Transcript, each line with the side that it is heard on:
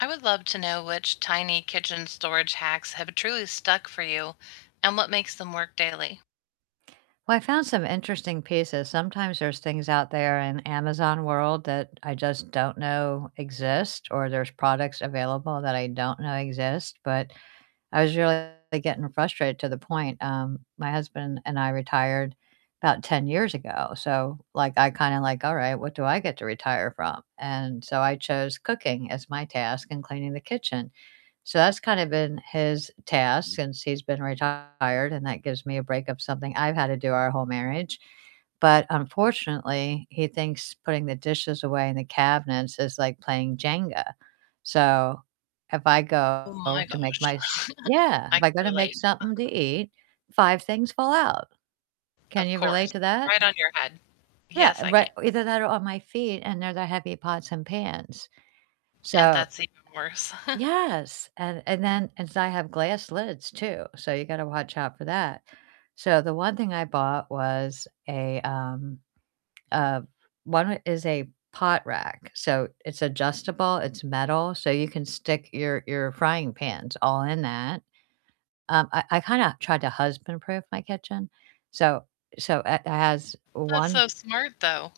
left: I would love to know which tiny kitchen storage hacks have truly stuck for you and what makes them work daily?
right: Well, I found some interesting pieces, sometimes there's things out there in Amazon world that I just don't know exist, or there's products available that I don't know exist, but I was really getting frustrated to the point, um, my husband and I retired 'bout 10 years ago, so, like, I kinda like, "All right, what do I get to retire from?" And so I chose cooking as my task and cleaning the kitchen, so that's kind of been his task since he's been retired, and that gives me a break of something I've had to do our whole marriage, but unfortunately, he thinks putting the dishes away in the cabinets is like playing Jenga, so if I go
left: Ooh my
right: to make
left: gosh.
right: my s Yeah,
left: I
right: if
left: can
right: I go to make
left: relate.
right: something to eat, 5 things fall out. Can
left: Of
right: you relate
left: course.
right: to that?
left: Right on your head.
right: Yeah,
left: Yes, I
right: right,
left: can.
right: either that or on my feet, and they're the heavy pots and pans.
left: And
right: So
left: that's even worse.
right: Yes, and and then and so I have glass lids too, so you gotta watch out for that, so the one thing I bought was a, um, a 1 is a pot rack, so it's adjustable, it's metal, so you can stick your your frying pans all in that, um, I I kinda tried to husband-proof my kitchen, so so it has
left: That's
right: 1
left: so smart, though.